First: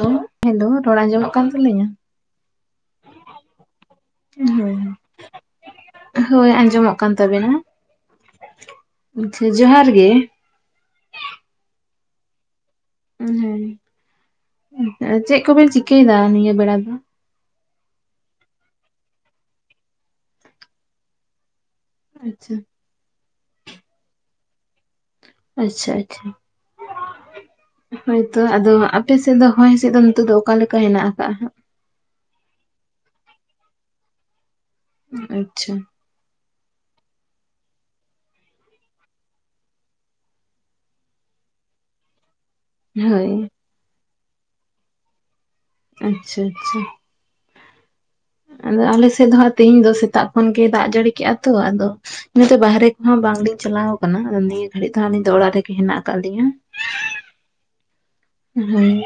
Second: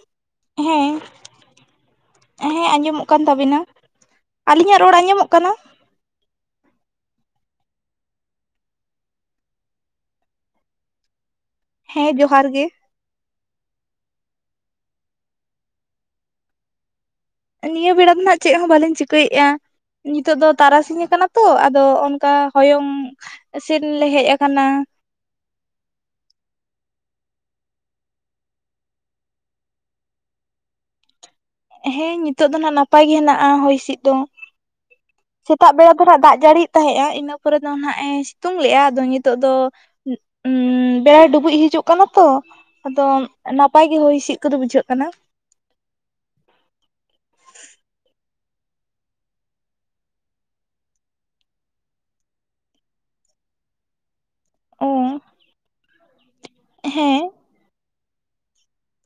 Hello hello ᱨᱚᱲ ᱦᱮᱸ, ᱟᱸᱡᱚᱢᱚᱜ ᱠᱟᱱ ᱛᱟᱹᱞᱤᱧᱟ? ᱦᱮᱸ, ᱟᱸᱡᱚᱢᱚᱜ ᱠᱟᱱ ᱛᱟᱵᱤᱱᱟ, ᱦᱳᱭ ᱟᱞᱤᱧᱟᱜ ᱨᱚᱲ ᱟᱡᱚᱢᱚᱜ ᱠᱟᱱᱟ? ᱦᱳᱭ ᱟᱸᱡᱚᱢᱚᱜ ᱠᱟᱱ ᱛᱟᱵᱮᱱᱟ, ᱟᱪᱪᱷᱟ ᱡᱚᱦᱟᱨ ᱜᱮ, ᱦᱮᱸ ᱡᱚᱦᱟᱨ ᱜᱮ, ᱦᱮᱸ ᱪᱮᱫ ᱠᱚᱵᱮᱱ ᱪᱤᱠᱟᱹᱭᱮᱫᱟ ᱱᱤᱭᱟᱹ ᱵᱮᱲᱟ ᱫᱚ? ᱱᱤᱭᱟᱹ ᱵᱮᱲᱟ ᱫᱚ ᱱᱟᱜ ᱪᱮᱫ ᱦᱚᱸ ᱵᱟᱞᱤᱧ ᱪᱤᱠᱟᱹᱭᱮᱫᱼᱟ ᱱᱤᱛᱚᱜ ᱫᱚ ᱛᱟᱨᱟᱥᱤᱧ ᱟᱠᱟᱱᱟ ᱛᱚ ᱟᱫᱚ ᱚᱱᱠᱟ ᱟᱪᱪᱷᱟ ᱦᱚᱭᱚᱝ ᱥᱮᱱ ᱞᱮ ᱦᱮᱡ ᱟᱠᱟᱱᱟ᱾ ᱟᱪᱪᱷᱟ, ᱟᱪᱪᱷᱟ, ᱦᱳᱭᱛᱚ, ᱟᱫᱚ ᱟᱯᱮ ᱥᱮᱫ ᱫᱚ ᱦᱚᱭ ᱦᱤᱸᱥᱤᱫ ᱫᱚ ᱱᱤᱛᱳᱜ ᱫᱚ ᱚᱠᱟᱞᱮᱠᱟ ᱦᱮᱱᱟᱜ ᱟᱠᱟᱜᱼᱟ ᱦᱟᱸᱜ? ᱦᱮᱸ ᱱᱤᱛᱚᱜ ᱫᱚ ᱱᱟᱦᱟᱜ ᱱᱟᱯᱟᱭ ᱜᱮ ᱦᱮᱱᱟᱜᱼᱟ ᱦᱚᱭ ᱦᱤᱸᱥᱤᱫ ᱫᱚ᱾ ᱥᱮᱛᱟᱜ ᱟᱪᱪᱷᱟ ᱵᱮᱲᱟ ᱫᱚ ᱦᱟᱸᱜ ᱫᱟᱜ ᱡᱟᱹᱲᱤᱭᱮᱫ ᱛᱟᱦᱮᱸᱜᱼᱟ ᱤᱱᱟᱹ ᱯᱚᱨᱮ ᱫᱚ ᱦᱟᱸᱜ ᱮ ᱥᱤᱛᱩᱝ ᱞᱮᱜᱼᱟ᱾ ᱟᱫᱚ ᱱᱤᱛᱚᱜ ᱫᱚ ᱩᱹ ᱵᱮᱲᱟᱭ ᱰᱩᱵᱩᱡ ᱦᱤᱡᱩᱜ ᱠᱟᱱᱟ ᱛᱚ, ᱟᱫᱚ ᱦᱳᱭ ᱱᱟᱯᱟᱭ ᱜᱮ ᱦᱚᱭ ᱦᱤᱥᱤᱫ ᱠᱚᱫᱚ ᱵᱩᱡᱷᱟᱹᱜ ᱠᱟᱱᱟ᱾ ᱟᱪᱪᱷᱟ, ᱟᱪᱪᱷᱟ, ᱟᱫᱚ ᱟᱞᱮ ᱥᱮᱫ ᱫᱚᱜ ᱦᱟᱸᱜ ᱛᱮᱦᱤᱧ ᱫᱚ ᱥᱮᱛᱟᱜ ᱠᱷᱚᱱ ᱜᱮ ᱫᱟᱜ ᱡᱟᱹᱲᱤ ᱠᱮᱫᱼᱟ ᱛᱚ, ᱟᱫᱚ ᱤᱱᱟ ᱛᱮ ᱵᱟᱦᱨᱮ ᱠᱚᱦᱚᱸ ᱵᱟᱝᱞᱤᱧ ᱪᱟᱞᱟᱣ ᱟᱠᱟᱱᱟ᱾ ᱱᱤᱭᱟᱹ ᱚ ᱜᱷᱟᱹᱲᱤᱡ ᱫᱚ ᱦᱟᱸᱜ ᱟᱹᱞᱤᱧ ᱫᱚ ᱚᱲᱟᱜ ᱨᱮᱜᱮ ᱦᱮᱱᱟᱜ ᱟᱠᱟᱫ ᱞᱤᱧᱟ᱾ ᱦᱮᱸ, ᱦᱮᱸ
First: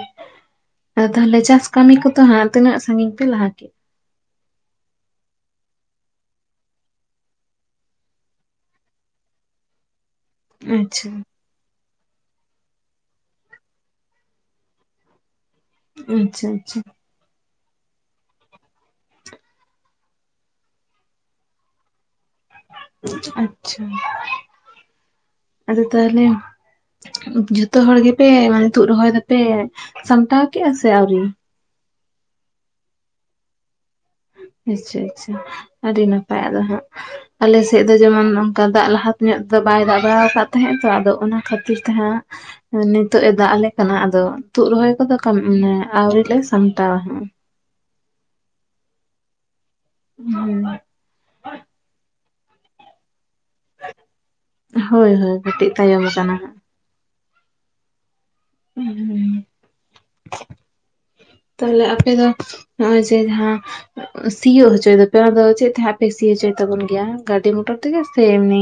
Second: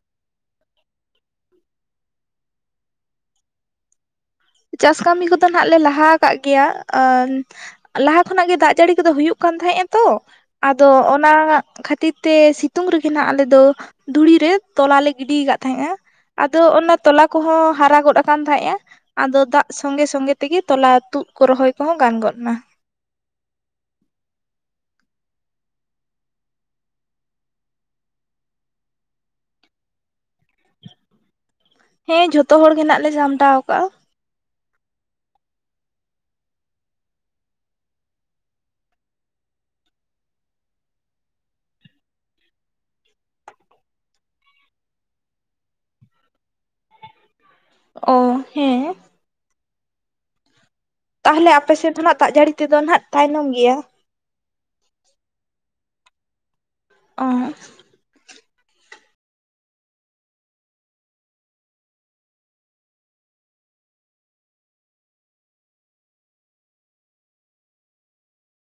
ᱟᱫᱚ ᱛᱟᱦᱚᱞᱮ ᱪᱟᱥ ᱠᱟᱹᱢᱤ ᱠᱚᱫᱚ ᱦᱟᱸᱜ ᱛᱤᱱᱟᱹᱜ ᱥᱟᱺᱜᱤᱧ ᱯᱮ ᱞᱟᱦᱟ ᱠᱮᱫ? ᱪᱟᱥ ᱠᱟᱹᱢᱤ ᱠᱚᱫᱚ ᱱᱟᱸᱜ ᱞᱮ ᱞᱟᱦᱟ ᱟᱠᱟᱫ ᱜᱮᱭᱟ ᱟᱨ ᱞᱟᱦᱟ ᱠᱷᱚᱱᱟᱜ ᱜᱮ ᱫᱟᱜ ᱡᱟᱹᱲᱤ ᱠᱚᱫᱚ ᱦᱩᱭᱩᱜ ᱠᱟᱱ ᱛᱟᱦᱮᱸᱜᱼᱟ ᱛᱚ ᱟᱫᱚ ᱟᱪᱪᱷᱟ ᱚᱱᱟ ᱠᱷᱟᱹᱛᱤᱨ ᱛᱮ ᱥᱤᱛᱩᱝ ᱨᱮᱜᱮ ᱱᱟᱜ ᱟᱞᱮ ᱫᱚ ᱫᱷᱩᱲᱤ ᱨᱮ ᱛᱚᱞᱟ ᱞᱮ ᱜᱤᱰᱤ ᱟᱠᱟᱫ ᱛᱟᱦᱮᱸᱜᱼᱟ᱾ ᱟᱪᱪᱷᱟ ᱟᱫᱚ ᱚᱱᱟ ᱛᱚᱞᱟ ᱠᱚᱦᱚᱸ ᱦᱟᱨᱟ ᱜᱚᱫ ᱟᱠᱟᱱ ᱛᱟᱦᱮᱸᱜᱼᱟ, ᱟᱫᱚ ᱫᱟᱜ ᱥᱚᱸᱜᱮ ᱥᱚᱸᱜᱮ ᱛᱮᱜᱮ ᱛᱚᱞᱟ ᱛᱩᱫ ᱠᱚ ᱨᱚᱦᱚᱭ ᱠᱚᱦᱚᱸ ᱜᱟᱱ ᱜᱚᱫ ᱱᱟ᱾ ᱟᱪᱪᱷᱟ ᱟᱫᱚ ᱛᱟᱦᱚᱞᱮ ᱡᱷᱚᱛᱚ ᱦᱚᱲ ᱜᱮᱯᱮ ᱢᱟᱱᱮ ᱛᱩᱫ ᱨᱚᱦᱚᱭ ᱫᱟᱯᱮ ᱥᱟᱢᱴᱟᱣ ᱠᱮᱜᱼᱟ ᱥᱮ ᱟᱹᱣᱨᱤ? ᱦᱮᱸ ᱡᱷᱚᱛᱚ ᱦᱚᱲ ᱜᱮ ᱱᱟᱜ ᱞᱮ ᱥᱟᱢᱴᱟᱣ ᱠᱟᱜᱼᱟ᱾ ᱮᱪᱪᱷᱟ ᱮᱪᱪᱷᱟ ᱟᱹᱰᱤ ᱱᱟᱯᱟᱭ ᱟᱫᱚ ᱦᱟᱸᱜ ᱟᱞᱮ ᱥᱮᱫ ᱫᱚ ᱡᱮᱢᱚᱱ ᱚᱱᱠᱟ ᱫᱟᱜ ᱞᱟᱦᱟᱛᱮ ᱧᱚᱜ ᱫᱚ ᱵᱟᱭ ᱫᱟᱜ ᱵᱟᱲᱟ ᱟᱠᱟᱫ ᱛᱟᱦᱮᱸᱜ ᱛᱚ ᱟᱫᱚ ᱚᱱᱟ ᱠᱷᱟᱹᱛᱤᱨ ᱛᱮᱦᱟᱸᱜ ᱱᱤᱛᱚᱜᱜ ᱮ ᱫᱟᱜ ᱟᱞᱮ ᱠᱟᱱᱟ ᱟᱫᱚ ᱛᱩᱫ ᱨᱚᱦᱚᱭ ᱠᱚᱫᱚ ᱠᱟᱢ ᱢᱟᱱᱮ ᱟᱹᱣᱨᱤᱞ ᱞᱮ ᱥᱟᱢᱴᱟᱣᱟ᱾ ᱚ, ᱦᱮᱸ, ᱦᱩᱸ, ᱛᱟᱦᱚᱞᱮ ᱟᱯᱮᱥᱮᱫ ᱫᱚᱱᱦᱟᱜ ᱫᱟᱜ ᱡᱟᱹᱲᱤ ᱛᱮᱫᱚ ᱱᱟᱜ ᱛᱟᱭᱱᱚᱢ ᱜᱮᱭᱟ? ᱦᱳᱭ, ᱦᱳᱭ, ᱠᱟᱹᱴᱤᱡ ᱛᱟᱭᱚᱢ ᱠᱟᱱᱟ ᱦᱟᱸᱜ᱾ ᱚ, ᱦᱩᱸ, ᱦᱩᱸ, ᱛᱟᱦᱞᱮ ᱟᱯᱮ ᱫᱚ ᱱᱚᱜᱼᱚᱭ ᱡᱮ ᱡᱟᱦᱟᱸ ᱥᱤᱭᱳ ᱦᱚᱪᱚᱭ ᱫᱚᱯᱮ ᱟᱫᱚ ᱪᱮᱫ ᱛᱮ ᱦᱟᱜᱯᱮ ᱥᱤ ᱦᱚᱪᱚᱭ ᱛᱟᱵᱚᱱ ᱜᱮᱭᱟ ᱜᱟᱹᱰᱤ ᱢᱚᱴᱚᱨ ᱛᱮᱜᱮ ᱥᱮ ᱮᱢᱱᱤ?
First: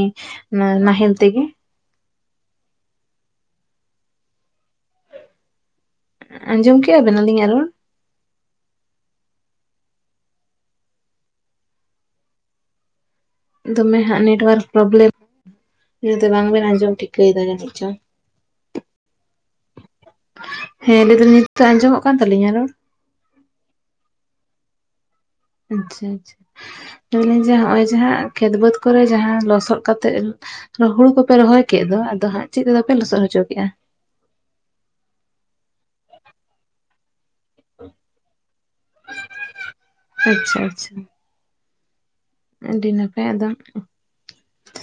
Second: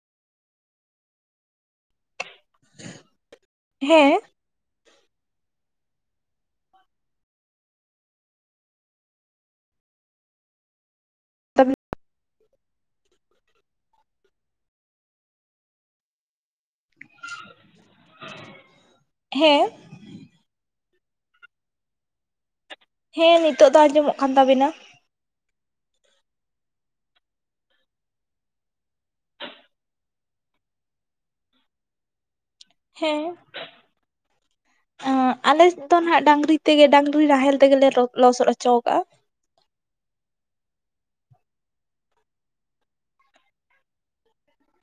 ᱱᱟ ᱱᱟᱦᱮᱞ ᱛᱮᱜᱮ? ᱦᱮᱸ, ᱟᱸᱡᱚᱢ ᱠᱮᱜ-ᱟ ᱵᱮᱱ ᱟᱞᱤᱧ ᱟᱜ ᱨᱚᱲ? [unintelligible] ᱫᱚᱢᱮ ᱦᱟᱸᱜ ᱱᱮᱴᱣᱟᱨᱠ ᱯᱨᱚᱵᱞᱮᱢ, ᱤᱱᱟᱹᱛᱮ ᱵᱟᱝ ᱵᱮᱱ ᱟᱸᱡᱚᱢ ᱴᱷᱤᱠᱟᱹᱭᱮᱫᱟ ᱡᱟᱹᱱᱤᱡ ᱪᱚᱝ ᱦᱮᱸ, ᱦᱮᱸ ᱞᱟᱹᱭ ᱫᱟᱞᱤᱧ ᱱᱤᱛᱚᱜ ᱟᱸᱡᱚᱢᱚᱜ ᱠᱟᱱ ᱛᱟᱹᱞᱤᱧᱟ ᱨᱚᱲ? ᱦᱮᱸ ᱱᱤᱛᱚᱜ ᱫᱚ ᱟᱸᱡᱚᱢᱚᱜ ᱠᱟᱱ ᱛᱟᱵᱤᱱᱟ᱾ ᱟᱪᱪᱷᱟ, ᱟᱪᱪᱷᱟ, ᱢᱮᱱᱫᱟᱹᱧ ᱡᱮ ᱱᱚᱜᱼᱚᱭ ᱡᱟᱦᱟᱸ ᱠᱷᱮᱛ ᱵᱟᱹᱫᱽ ᱠᱚᱨᱮ ᱡᱟᱦᱟᱸ ᱞᱚᱥᱚᱫ ᱠᱟᱛᱮᱜ ᱦᱩᱬᱩ ᱠᱚᱯᱮ ᱨᱚᱦᱚᱭ ᱠᱮᱫ ᱫᱚ ᱟᱫᱚ ᱦᱟᱸᱜ ᱪᱮᱫ ᱛᱮᱫᱚ ᱯᱮ ᱞᱚᱥᱚᱫ ᱦᱮᱸ, ᱦᱚᱪᱚ ᱠᱮᱜᱼᱟ ᱟᱞᱮ ᱫᱚ ᱱᱟᱜ ᱰᱟᱝᱨᱤ ᱛᱮᱜᱮ ᱰᱟᱝᱨᱤ ᱱᱟᱦᱮᱞ ᱛᱮᱜᱮ ᱞᱮ ᱞᱚ ᱞᱚᱥᱚᱫ ᱦᱚᱪᱚ ᱟᱠᱟᱫᱼᱟ᱾ ᱟᱪᱪᱷᱟ, ᱟᱪᱪᱷᱟ᱾ ᱟᱹᱰᱤ ᱱᱟᱯᱟᱭ ᱟᱫᱚ᱾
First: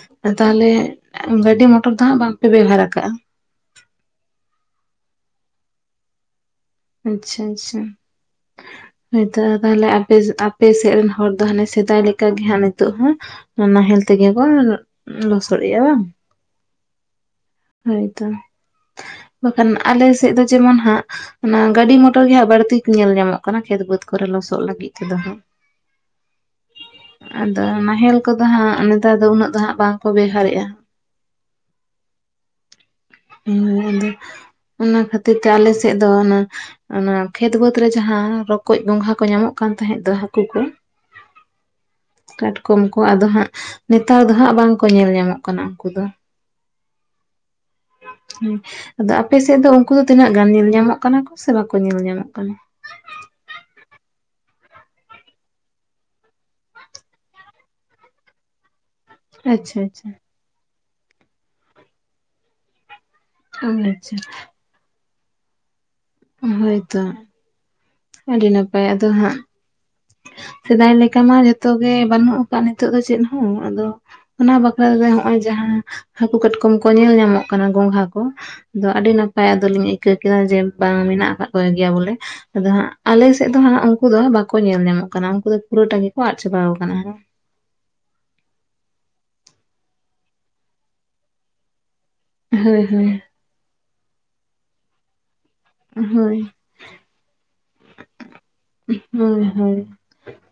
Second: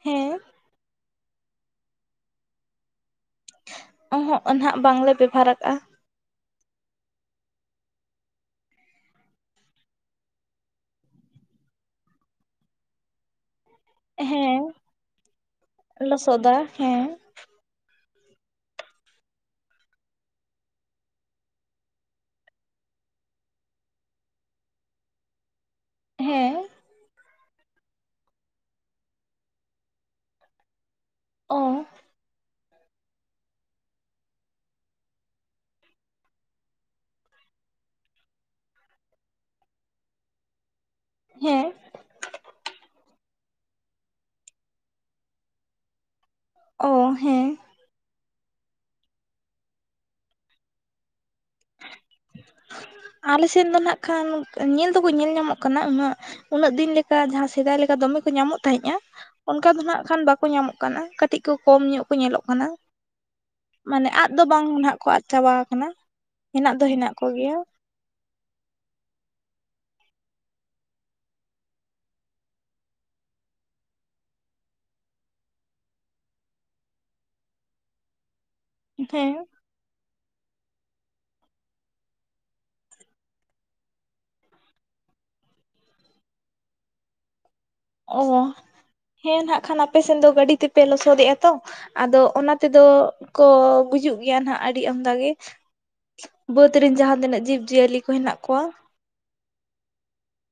ᱦᱮᱸ ᱟᱫᱚ ᱛᱟᱦᱚᱞᱮᱼᱼ ᱜᱟᱹᱰᱤ ᱢᱚᱴᱚᱨ ᱫᱚ ᱦᱟᱸᱜ ᱵᱟᱝᱯᱮ ᱵᱮᱣᱦᱟᱨ ᱟᱠᱟᱜᱼᱟ᱾ ᱚᱸ ᱦᱚᱜ ᱱᱟᱦᱟᱜ ᱵᱟᱝᱞᱮ ᱵᱮᱵᱷᱟᱨ ᱟᱠᱟᱜᱼᱟ᱾ ᱟᱪᱪᱷᱟ, ᱟᱪᱪᱷᱟ᱾ ᱦᱳᱭᱛᱚ, ᱛᱟᱦᱚᱞᱮ ᱟᱯᱮ, ᱟᱯᱮ ᱥᱮᱫ ᱨᱮᱱ ᱦᱚᱲ ᱫᱚ ᱦᱟᱱᱮ ᱥᱮᱫᱟᱭ ᱞᱮᱠᱟ ᱜᱮ ᱦᱟᱸᱜ ᱱᱤᱛᱚᱜ ᱦᱚᱸ᱾ ᱱᱟᱦᱮᱞ ᱛᱮᱜᱮ ᱠᱚ ᱦᱮᱸ ᱞᱚᱥᱚᱫ ᱮ ᱟ ᱵᱟᱝ᱾ [unintelligible] ᱦᱮᱸ ᱦᱳᱭᱛᱚ, ᱵᱟᱠᱷᱟᱱ ᱟᱞᱮ ᱥᱮᱫ ᱫᱚ ᱡᱮᱢᱚᱱ ᱦᱟᱸᱜᱼᱼ ᱚᱱᱟ ᱜᱟᱹᱰᱤ ᱢᱚᱴᱚᱨ ᱜᱮ ᱦᱟᱸᱜ ᱵᱟᱹᱲᱛᱤ ᱧᱮᱞ ᱧᱟᱢᱚᱜ ᱠᱟᱱᱟ᱾ ᱠᱷᱮᱛ ᱵᱟᱹᱫᱽ ᱠᱚᱨᱮ ᱞᱚᱥᱚᱜ ᱞᱟᱹᱜᱤᱫ ᱛᱮᱫᱚ ᱦᱟᱸᱜ᱾ ᱦᱮᱸ᱾ ᱟᱫᱚ ᱱᱟᱦᱮᱞ ᱠᱚᱫᱚ ᱦᱟᱸᱜ, ᱱᱮᱛᱟᱨ ᱫᱚ ᱩᱱᱟᱹᱜ ᱫᱚ ᱦᱟᱸᱜ ᱵᱟᱝᱠᱚ ᱵᱮᱣᱦᱟᱨᱮᱜᱼᱟ᱾ ᱚ᱾ ᱦᱩᱸ ᱟᱫᱚ ᱾ ᱚᱱᱟ ᱠᱷᱟᱹᱛᱤᱨ ᱛᱮ ᱟᱞᱮ ᱥᱮᱫ ᱫᱚ ᱚᱱᱟᱼᱼ ᱚᱱᱟ ᱠᱷᱮᱛ ᱵᱟᱹᱫᱽ ᱨᱮ ᱡᱟᱦᱟᱸ ᱾ ᱨᱚᱠᱚᱡ ᱜᱚᱝᱜᱷᱟ ᱠᱚ ᱧᱟᱢᱚᱜ ᱠᱟᱱ ᱛᱟᱦᱮᱸᱫ ᱫᱚ, ᱦᱟᱹᱠᱩ ᱠᱚ᱾ ᱦᱮᱸ ᱠᱟᱴᱠᱚᱢ ᱠᱚ ᱾ ᱠᱚ ᱟᱫᱚ ᱦᱟᱸᱜ᱾ ᱱᱮᱛᱟᱨ ᱫᱚ ᱦᱟᱸᱜ ᱵᱟᱝᱠᱚ ᱧᱮᱞ ᱧᱟᱢᱚᱜ ᱠᱟᱱᱟ ᱩᱱᱠᱩ ᱫᱚ᱾ ᱚ ᱦᱮᱸ᱾ ᱦᱮᱸ, ᱟᱫᱚ ᱟᱯᱮ ᱥᱮᱫ ᱫᱚ ᱩᱱᱠᱩ ᱫᱚ ᱛᱤᱱᱟᱹᱜ ᱜᱟᱱ? ᱧᱮᱞ ᱧᱟᱢᱚᱜ ᱠᱟᱱᱟ ᱠᱚ ᱥᱮ ᱵᱟᱠᱚ ᱧᱮᱞ ᱧᱟᱢᱚᱜ ᱠᱟᱱᱟ᱾ ᱟᱞᱮ ᱥᱮᱫ ᱫᱚ ᱱᱟᱜ ᱠᱷᱟᱱ ᱧᱮᱞ ᱫᱚᱠᱚ ᱧᱮᱞ ᱧᱟᱢᱚᱜ ᱠᱟᱱᱟ᱾ ᱩᱱᱟᱹᱜᱼᱼ ᱩᱱᱟᱹᱜ ᱫᱤᱱ ᱞᱮᱠᱟ ᱡᱟᱦᱟᱸ ᱥᱮᱫᱟᱭ ᱞᱮᱠᱟ ᱫᱚᱢᱮ ᱠᱚ ᱧᱟᱢᱚᱜ ᱛᱟᱦᱮᱸᱫᱼᱟ᱾ ᱚᱱᱠᱟ ᱟᱪᱪᱷᱟ ᱫᱚ ᱱᱟᱜ ᱟᱪᱪᱷᱟ ᱠᱷᱟᱱ ᱵᱟᱠᱚ ᱧᱟᱢᱚᱜ ᱠᱟᱱᱟ ᱾ᱠᱟᱹᱴᱤᱡ ᱠᱚ ᱠᱚᱢ ᱧᱚᱜ ᱠᱚ ᱧᱮᱞᱚᱜ ᱠᱟᱱᱟ᱾ ᱢᱟᱱᱮ ᱟᱪᱪᱷᱟ ᱟᱫ ᱫᱚ ᱵᱟᱝ ᱱᱟᱦᱟᱜ ᱠᱚ ᱟᱫ ᱪᱟᱵᱟ ᱠᱟᱱᱟ ᱾ ᱦᱮᱱᱟᱜ ᱫᱚ ᱦᱳᱭᱛᱚ ᱦᱮᱱᱟᱜ ᱠᱚ ᱜᱮᱭᱟ᱾ ᱟᱹᱰᱤ ᱱᱟᱯᱟᱭ ᱟᱫᱚ ᱦᱟᱸᱜᱼᱼ ᱥᱮᱫᱟᱭ ᱞᱮᱠᱟ ᱢᱟ ᱡᱚᱛᱚᱜ ᱜᱮ ᱵᱟᱹᱱᱩᱜ ᱟᱠᱟᱫ ᱱᱤᱛᱚᱜ ᱫᱚ ᱪᱮᱫ ᱦᱚᱸ᱾ ᱟᱫᱚᱼᱼ ᱚᱱᱟ ᱵᱟᱠᱷᱨᱟᱛᱮ ᱦᱚᱜᱼᱚᱭ ᱡᱟᱦᱟᱸ ᱦᱟᱹᱠᱩ ᱠᱟᱴᱠᱚᱢ ᱠᱚ ᱧᱮᱞ ᱧᱟᱢᱚᱜ ᱠᱟᱱᱟ᱾ ᱜᱚᱝᱜᱷᱟ ᱠᱚ᱾ ᱟᱫᱚ ᱟᱹᱰᱤ ᱦᱮᱸ ᱱᱟᱯᱟᱭ ᱟᱫᱚ ᱞᱤᱧ ᱟᱹᱭᱠᱟᱹᱣ ᱠᱮᱫᱟ ᱡᱮ, ᱵᱟᱝ ᱢᱮᱱᱟᱜ ᱟᱠᱟᱫ ᱠᱚ ᱜᱮᱭᱟ ᱵᱚᱞᱮ᱾ ᱟᱫᱚ ᱦᱟᱸᱜ᱾ ᱟᱞᱮ ᱥᱮᱫ ᱫᱚ ᱦᱟᱸᱜ ᱩᱱᱠᱩ ᱫᱚ ᱵᱟᱠᱚ ᱧᱮᱞ ᱧᱟᱢᱚᱜ ᱠᱟᱱᱟ᱾ ᱩᱱᱠᱩ ᱫᱚ ᱯᱩᱨᱟᱹᱴᱟ ᱜᱮᱠᱚ ᱟᱫ ᱪᱟᱵᱟᱣ ᱠᱟᱱᱟ ᱟᱨᱦᱚᱸ ᱾ ᱚ, ᱦᱮᱸ ᱱᱟᱜ ᱠᱷᱟᱱ ᱟᱯᱮ ᱥᱮᱱ ᱫᱚ ᱜᱟᱹᱰᱤ ᱛᱮᱯᱮ ᱞᱚᱥᱚᱫᱮᱜᱼᱟ ᱛᱚ᱾ ᱟᱫᱚᱼᱼ ᱚᱱᱟ ᱦᱳᱭ ᱛᱮᱫᱚ ᱦᱳᱭ ᱠᱚ ᱜᱩᱡᱩᱜ ᱜᱮᱭᱟ ᱱᱟᱜ ᱟᱹᱰᱤ ᱟᱢᱫᱟ ᱜᱮ᱾ ᱦᱳᱭ᱾ [unintelligible] ᱡᱟᱦᱟᱸ ᱛᱤᱱᱟᱹᱜ ᱡᱤᱵᱽᱼᱡᱤᱭᱟᱹᱞᱤ ᱠᱚ ᱦᱮᱱᱟᱜ ᱠᱚᱣᱟ᱾ ᱦᱳᱭ, ᱦᱳᱭ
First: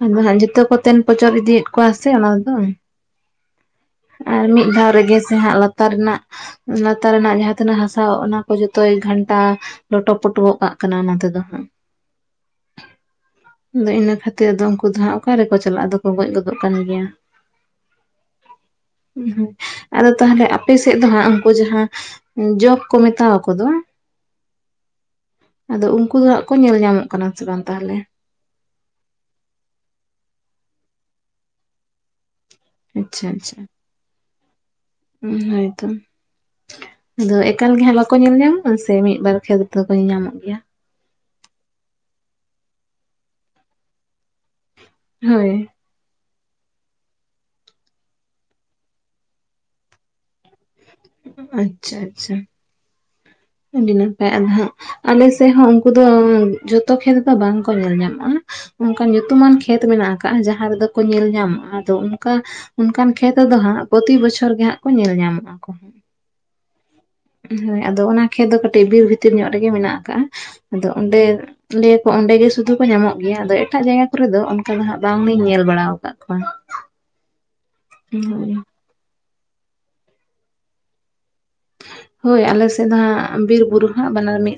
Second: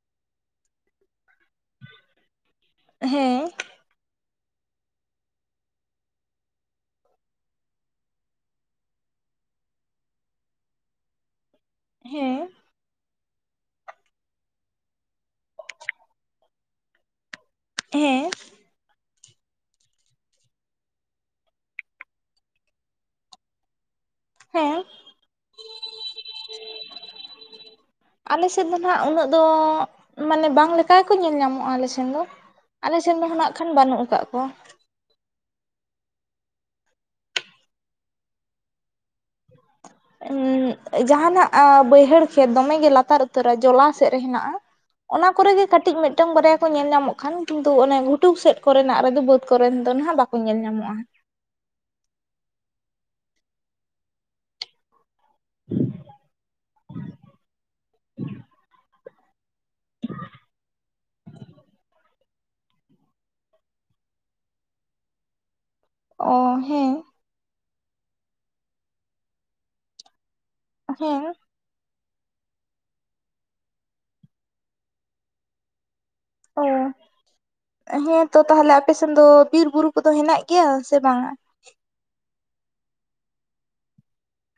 ᱟᱫᱚ ᱦᱟᱜ ᱡᱚᱛᱚ ᱠᱚ ᱛᱮᱱ ᱯᱚᱪᱚᱨ ᱤᱫᱤᱭᱮᱫ ᱠᱚᱣᱟ ᱥᱮ ᱚᱱᱟ ᱛᱮᱫᱚ᱾ ᱦᱮᱸ᱾ ᱟᱨ ᱢᱤᱫ ᱫᱷᱟᱣ ᱨᱮᱜᱮ ᱥᱮ ᱦᱟᱸᱜ ᱞᱟᱛᱟᱨ ᱨᱮᱱᱟᱜᱼᱼ ᱞᱟᱛᱟᱨ ᱨᱮᱱᱟᱜ ᱡᱟᱦᱟᱸ ᱛᱤᱱᱟᱹᱜ ᱦᱟᱥᱟ ᱚᱱᱟ ᱠᱚ ᱡᱷᱚᱛᱚᱭ ᱜᱷᱟᱱᱴᱟᱼᱼ ᱞᱚᱴᱚᱯᱚᱴ ᱜᱚᱜ ᱠᱟᱜ [unintelligible] ᱠᱟᱱᱟ ᱚᱱᱟ ᱛᱮᱫᱚ ᱦᱟᱸᱜ ᱾ ᱦᱮᱸ᱾ ᱟᱫᱚ ᱤᱱᱟᱹ ᱠᱷᱟᱹᱛᱤᱨ ᱫᱚ ᱩᱱᱠᱩ ᱫᱚ ᱦᱟᱸᱜ ᱚᱠᱟᱨᱮ ᱠᱚ ᱪᱟᱞᱟᱜᱼᱟ ᱾ ᱟᱫᱚ ᱠᱚ ᱜᱚᱡ ᱜᱚᱫᱚᱜ ᱠᱟᱱ ᱜᱮᱭᱟ᱾ ᱦᱮᱸ᱾ ᱦᱚᱸ, ᱟᱫᱚ ᱛᱟᱦᱚᱞᱮ ᱟᱯᱮ ᱥᱮᱡ ᱫᱚ ᱦᱟᱸᱜ ᱩᱱᱠᱩ ᱡᱟᱦᱟᱸ ᱡᱚᱠ ᱠᱚ ᱢᱮᱛᱟᱣ ᱠᱚ ᱫᱚ᱾ ᱦᱮᱸ᱾ ᱟᱫᱚ ᱩᱱᱠᱩ ᱫᱚ ᱦᱟᱸᱜ ᱠᱚ ᱧᱮᱞ ᱧᱟᱢᱚᱜ ᱠᱟᱱᱟ ᱥᱮ ᱵᱟᱝ ᱛᱟᱦᱚᱞᱮ? ᱟᱞᱮ ᱥᱮᱫ ᱫᱚ ᱦᱟᱸᱜ ᱩᱱᱟᱹᱜ, ᱫᱚ ᱢᱟᱱᱮ ᱵᱟᱝ ᱞᱮᱠᱟ ᱜᱮ ᱠᱚ ᱧᱮᱞ ᱧᱟᱢᱚᱜᱼᱟ ᱟᱞᱮ ᱥᱮᱱ ᱫᱚ᱾ ᱟᱞᱮ ᱥᱮᱱ ᱟᱪᱪᱷᱟ ᱫᱚ [unintelligible] ᱱᱟᱜ ᱠᱷᱟᱱ ᱵᱟᱹᱱᱩᱜ ᱟᱠᱟᱜ ᱠᱚᱣᱟ᱾ ᱦᱳᱭᱛᱚ ᱟᱫᱚ ᱮᱠᱟᱞ ᱜᱮ ᱦᱟᱸᱜ ᱵᱟᱠᱚ ᱧᱮᱞ ᱧᱟᱢᱟ ᱥᱮ ᱢᱤᱫ ᱵᱟᱨ ᱠᱷᱮᱛᱼᱼ ᱛᱚ ᱠᱚ ᱧᱟᱢᱚᱜ ᱜᱮᱭᱟ? ᱡᱟᱦᱟᱱᱟᱜ ᱵᱟᱹᱭᱦᱟᱹᱲ ᱠᱷᱮᱛ ᱫᱚᱢᱮ ᱜᱮ ᱞᱟᱛᱟᱨ ᱩᱛᱟᱹᱨᱟ ᱡᱚᱞᱟ ᱥᱮᱫ ᱨᱮ ᱦᱮᱱᱟᱜᱼᱟ᱾ ᱚᱱᱟ ᱦᱳᱭ ᱠᱚᱨᱮᱜᱮ ᱠᱟᱹᱴᱤᱡ ᱢᱤᱫᱼᱼ ᱢᱤᱫᱴᱟᱝ ᱵᱟᱨᱭᱟ ᱠᱚ ᱧᱮᱞ ᱧᱟᱢᱚᱜ ᱠᱷᱟᱱ ᱠᱤᱱᱛᱩ ᱚᱱᱮ ᱜᱷᱩᱴᱩ ᱥᱮᱫ ᱠᱚᱨᱮᱱᱟᱜ ᱨᱮᱫᱚ ᱵᱟᱹᱫᱽ ᱠᱚᱨᱮᱱ ᱫᱚ ᱦᱟᱜ ᱵᱟᱠᱚ ᱧᱮᱞ ᱧᱟᱢᱚᱜᱼᱟ᱾ ᱟᱪᱪᱷᱟ, ᱟᱪᱪᱷᱟ ᱟᱹᱰᱤ ᱱᱟᱯᱟᱭ ᱟᱫᱚ ᱦᱟᱸᱜᱼᱼ ᱟᱞᱮ ᱥᱮᱫ ᱦᱚᱸ ᱩᱱᱠᱩ ᱫᱚ ᱡᱚᱛᱚ ᱠᱷᱮᱛ ᱫᱚ ᱵᱟᱝᱠᱚ ᱧᱮᱞ ᱧᱟᱢᱚᱜᱼᱟ᱾ ᱚᱱᱠᱟᱱ ᱧᱩᱛᱩᱢᱟᱱ ᱠᱷᱮᱛ ᱢᱮᱱᱟᱜ ᱟᱠᱟᱫᱼᱟ ᱡᱟᱦᱟᱸ ᱨᱮᱫᱚ ᱠᱚ ᱧᱮᱞ ᱧᱟᱢᱚᱜᱼᱟ ᱟᱫᱚ ᱚᱱᱠᱟᱼᱼ ᱚᱱᱠᱟᱱ ᱠᱷᱮᱛ ᱨᱮᱫᱚ ᱦᱟᱸᱜ ᱯᱨᱚᱛᱤ ᱵᱚᱪᱷᱚᱨ ᱜᱮ ᱦᱟᱸᱜ ᱠᱚ ᱧᱮᱞ ᱧᱟᱢᱚᱜᱼᱟ ᱠᱚᱼᱼ ᱚᱻ ᱦᱮᱸᱼᱼ ᱦᱮ ᱟᱫᱚ ᱚᱱᱟ ᱠᱷᱮᱛ ᱫᱚ ᱠᱟᱹᱴᱤᱡ ᱵᱤᱨ ᱵᱷᱤᱛᱤᱨ ᱧᱚᱜ ᱨᱮᱜᱮ ᱢᱮᱱᱟᱜ ᱟᱠᱟᱜᱼᱟ ᱟᱫᱚ ᱚᱸᱰᱮᱼᱼ ᱦᱮᱸ ᱞᱟᱹᱭᱟ ᱠᱚ ᱚᱸᱰᱮ ᱜᱮ ᱥᱩᱫᱷᱩ ᱠᱚ ᱧᱟᱢᱚᱜ ᱜᱮᱭᱟ ᱟᱫᱚ ᱮᱴᱟᱜ ᱡᱟᱭᱜᱟ ᱠᱚᱨᱮ ᱫᱚ ᱚᱱᱠᱟ ᱫᱚ ᱦᱟᱜ ᱵᱟᱝᱞᱤᱧ ᱧᱮᱞ ᱵᱟᱲᱟ ᱟᱠᱟᱫ ᱠᱚᱣᱟ᱾ ᱚ ᱦᱮᱸ ᱛᱚ ᱦᱳᱭ ᱛᱟᱦᱚᱞᱮ ᱟᱯᱮ ᱥᱮᱱ ᱫᱚ ᱵᱤᱨ ᱵᱩᱨᱩ ᱠᱚᱫᱚ ᱦᱮᱱᱟᱜ ᱜᱮᱭᱟ ᱥᱮ ᱵᱟᱝᱼᱟ? ᱦᱳᱭ ᱟᱞᱮ ᱥᱮᱫ ᱫᱚ ᱦᱟᱸᱜ ᱵᱤᱨ ᱵᱩᱨᱩ ᱦᱟᱸᱜ ᱵᱟᱱᱟᱨ ᱢᱤᱜ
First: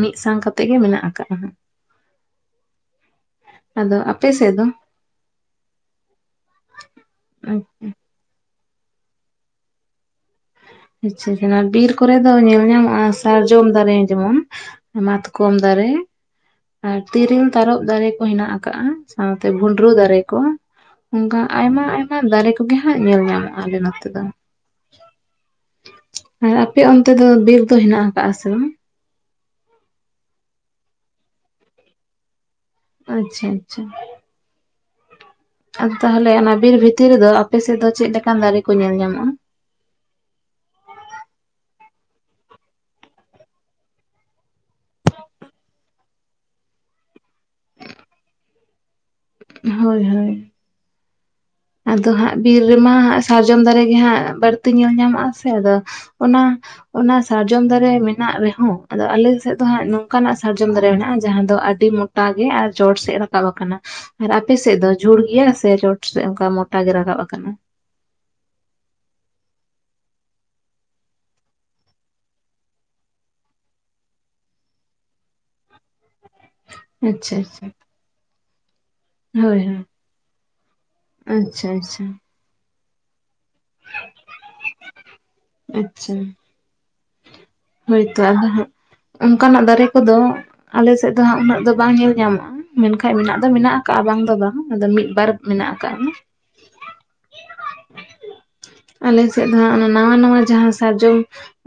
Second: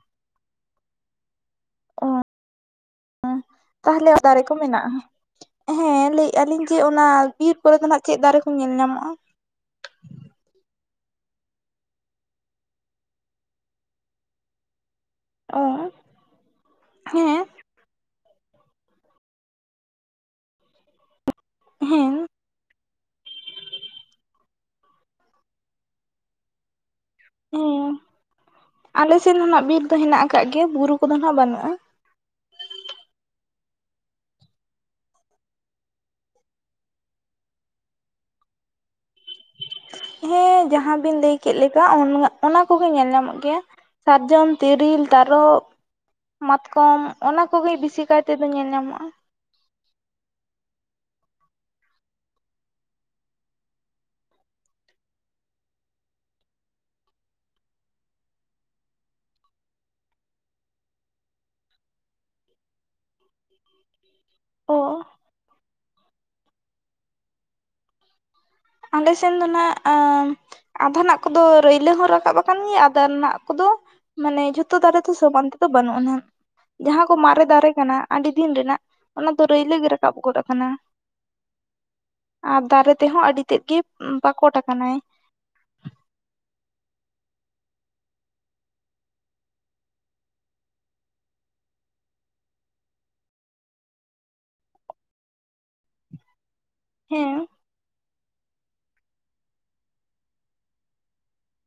ᱢᱤᱜ ᱥᱟᱝ ᱠᱟᱛᱮᱫ ᱜᱮ ᱢᱮᱱᱟᱜ ᱟᱠᱟᱜᱼᱟ ᱦᱟᱸᱜᱼᱼ ᱚᱻ ᱟᱫᱚ ᱛᱟᱦᱚᱞᱮ ᱟᱯᱮ ᱫᱟᱨᱮ ᱠᱚ ᱥᱮᱫ ᱫᱚ ᱢᱮᱱᱟᱜᱼᱟ ᱦᱮᱸ ᱞᱟᱹᱭᱮᱜᱼᱟ ᱞᱤᱧ ᱡᱮ ᱚᱱᱟ ᱵᱤᱨ ᱠᱚᱨᱮ ᱫᱚ ᱦᱟᱸᱜᱼᱼ ᱪᱮᱫ ᱫᱟᱨᱮ ᱠᱚ ᱧᱮᱞ ᱧᱟᱢᱚᱜᱼᱟ? ᱟᱪᱪᱷᱟ ᱵᱤᱨ ᱠᱚᱨᱮ ᱫᱚ ᱧᱮᱞ ᱧᱟᱢᱚᱜᱼᱟ ᱥᱟᱨᱡᱚᱢ ᱫᱟᱨᱮ ᱡᱮᱢᱚᱱ ᱢᱟᱛᱼᱼ ᱚ ᱠᱚᱢ ᱫᱟᱨᱮᱼᱼ ᱟᱨ ᱦᱮᱸ ᱛᱤᱨᱤᱞ ᱛᱟᱨᱚᱯ ᱫᱟᱨᱮ ᱠᱚ ᱦᱮᱱᱟᱜ ᱟᱠᱟᱜᱼᱟ ᱥᱟᱶᱛᱮ ᱵᱷᱩᱸᱰᱨᱩ ᱫᱟᱨᱮ ᱠᱚᱼᱼ ᱚᱱᱠᱟ ᱟᱭᱢᱟ ᱦᱮᱸ ᱟᱭᱢᱟ ᱫᱟᱨᱮ ᱠᱚᱼᱼ ᱠᱚᱜᱮ ᱦᱟᱸᱜ ᱧᱮᱞ ᱧᱟᱢᱚᱜᱼᱟ ᱟᱞᱮ ᱱᱚᱛᱮ ᱫᱚ᱾ ᱟᱨ ᱟᱯᱮ ᱚᱱᱛᱮ ᱫᱚ ᱵᱤᱨ ᱫᱚ ᱦᱮᱱᱟᱜ ᱟᱠᱟᱜ ᱥᱮ ᱵᱟᱝ? ᱟᱞᱮᱥᱮᱱ ᱦᱚᱸ ᱱᱟᱜ ᱵᱤᱨ ᱫᱚ ᱦᱮᱱᱟᱜ ᱟᱠᱟᱫ ᱜᱮᱭᱟ ᱵᱩᱨᱩ ᱠᱚᱫᱚ ᱱᱟᱜ ᱵᱟᱹᱱᱩᱜᱼᱟ᱾ ᱟᱪᱪᱷᱟ ᱟᱪᱪᱷᱟ᱾ ᱟᱨ ᱛᱟᱦᱚᱞᱮ ᱚᱱᱟ ᱵᱤᱨ ᱵᱷᱤᱛᱤᱨ ᱨᱮ ᱫᱚ ᱟᱯᱮ ᱥᱮᱫ ᱫᱚ ᱪᱮᱫ ᱞᱮᱠᱟᱱ ᱫᱟᱨᱮ ᱠᱚ ᱧᱮᱞ ᱧᱟᱢᱚᱜᱼᱟ? ᱦᱮᱸ, ᱡᱟᱦᱟᱸ ᱵᱤᱱ ᱞᱟᱹᱭ ᱠᱮᱫ ᱞᱮᱠᱟ, ᱚᱱᱟ ᱠᱚᱜᱮ ᱧᱮᱞ ᱧᱟᱢᱚᱜ ᱜᱮᱭᱟ᱾ ᱥᱟᱨᱡᱚᱢ, ᱛᱮᱤᱨᱤᱞ, ᱛᱟᱨᱚᱯ, ᱢᱟᱛᱠᱚᱢ ᱚᱱᱟ ᱠᱚᱜᱮ ᱵᱮᱥᱤ ᱠᱟᱹᱭᱛᱮ ᱫᱚ ᱧᱮᱞ ᱧᱟᱢᱚᱜᱼᱟ ᱾ ᱦᱳᱭ ᱦᱳᱭ᱾ ᱟᱫᱚ ᱦᱟᱸᱜ ᱵᱤᱨ ᱨᱮᱢᱟᱜ ᱥᱟᱨᱡᱚᱢ ᱫᱟᱨᱮ ᱜᱮ ᱦᱟᱸᱜ ᱵᱟᱹᱲᱛᱤ ᱧᱮᱞ ᱧᱟᱢᱚᱜᱼᱟ ᱥᱮ, ᱟᱫᱚ ᱚᱱᱟᱼᱼ ᱚᱱᱟ ᱥᱟᱨᱡᱚᱢ ᱫᱟᱨᱮ ᱢᱮᱱᱟᱜ ᱨᱮᱦᱚᱸ ᱟᱫᱚ ᱟᱞᱮ ᱥᱮᱫ ᱫᱚ ᱦᱟᱸᱜ ᱱᱚᱝᱠᱟᱱᱟᱜ ᱥᱟᱨᱡᱚᱢ ᱫᱟᱨᱮ ᱢᱮᱱᱟᱜᱼᱟ ᱡᱟᱦᱟᱸ ᱫᱚ ᱟᱹᱰᱤ ᱢᱚᱼᱼ ᱢᱚᱴᱟ ᱜᱮ ᱟᱨ ᱪᱚᱴ ᱥᱮᱫ ᱨᱟᱠᱟᱵ ᱟᱠᱟᱱᱟ᱾ ᱟᱨ ᱟᱯᱮ ᱚ ᱥᱮᱫ ᱫᱚ ᱡᱷᱩᱲ ᱜᱮᱭᱟ, ᱥᱮ ᱪᱚᱴ ᱥᱮᱫ ᱚᱱᱠᱟ ᱢᱚᱴᱟ ᱜᱮ ᱨᱟᱠᱟᱵ ᱟᱠᱟᱱᱟ᱾ ᱟᱞᱮ ᱥᱮᱱ ᱫᱚ ᱱᱟᱜ ᱮᱼᱼ ᱟᱫᱷᱟᱱᱟᱜ ᱠᱚᱫᱚ ᱨᱟᱹᱭᱞᱟᱹ ᱦᱚᱸ ᱨᱟᱠᱟᱵ ᱟᱠᱟᱱ ᱜᱮᱭᱟ, ᱟᱫᱷᱟᱱᱟᱜ ᱠᱚᱫᱚᱼᱼ ᱢᱟᱱᱮ ᱡᱷᱚᱛᱚ ᱫᱟᱨᱮ ᱫᱚ ᱥᱚᱢᱟᱱ ᱛᱮᱫᱚ ᱵᱟᱹᱱᱩᱜᱼᱟ ᱱᱟᱜ᱾ ᱡᱟᱦᱟᱸ ᱠᱚ ᱟᱪᱪᱷᱟ ᱢᱟᱨᱮ ᱟᱪᱪᱷᱟ ᱫᱟᱨᱮ ᱠᱟᱱᱟ, ᱟᱹᱰᱤ ᱫᱤᱱ ᱨᱮᱱᱟᱜ ᱚᱱᱟ ᱫᱚ ᱦᱳᱭ ᱨᱟᱹᱭᱞᱟᱹ ᱦᱳᱭ ᱜᱮ ᱨᱟᱠᱟᱵ ᱜᱚᱫ ᱟᱠᱟᱱᱟ᱾ ᱟᱪᱪᱷᱟ ᱟᱪᱪᱷᱟ ᱾ ᱟᱨ ᱫᱟᱨᱮ ᱛᱮᱦᱚᱸ ᱟᱹᱰᱤ ᱛᱮᱫ ᱜᱮ ᱯᱟᱠᱚᱴ ᱟᱠᱟᱱᱟᱭ᱾ ᱟᱪᱪᱷᱟ ᱾ ᱦᱳᱭᱛᱳ ᱟᱫᱚ ᱦᱟᱸᱜ ᱚᱱᱠᱟᱱᱟᱜ ᱫᱟᱨᱮ ᱠᱚᱫᱚ ᱟᱞᱮ ᱥᱮᱫ ᱫᱚ ᱦᱟᱸᱜ ᱩᱱᱟᱹᱜ ᱫᱚ ᱵᱟᱝ ᱧᱮᱞ ᱧᱟᱢᱚᱜᱼᱟ᱾ ᱢᱮᱱ ᱠᱷᱟ ᱢᱮᱱᱟᱜ ᱫᱚ ᱢᱮᱱᱟᱜ ᱟᱠᱟᱟᱜᱼᱟ, ᱵᱟᱝ ᱫᱚ ᱵᱟᱝ ᱟᱫᱚ ᱢᱤᱫᱵᱟᱨ ᱢᱮᱱᱟᱜ ᱟᱠᱟᱜ᱾ ᱦᱮᱸ᱾ ᱟᱞᱮ ᱥᱮᱫ ᱫᱚ ᱦᱟᱸᱜ, ᱚᱱᱟ ᱱᱟᱣᱟ ᱱᱟᱣᱟ ᱡᱟᱦᱟᱸ ᱥᱟᱨᱡᱚᱢ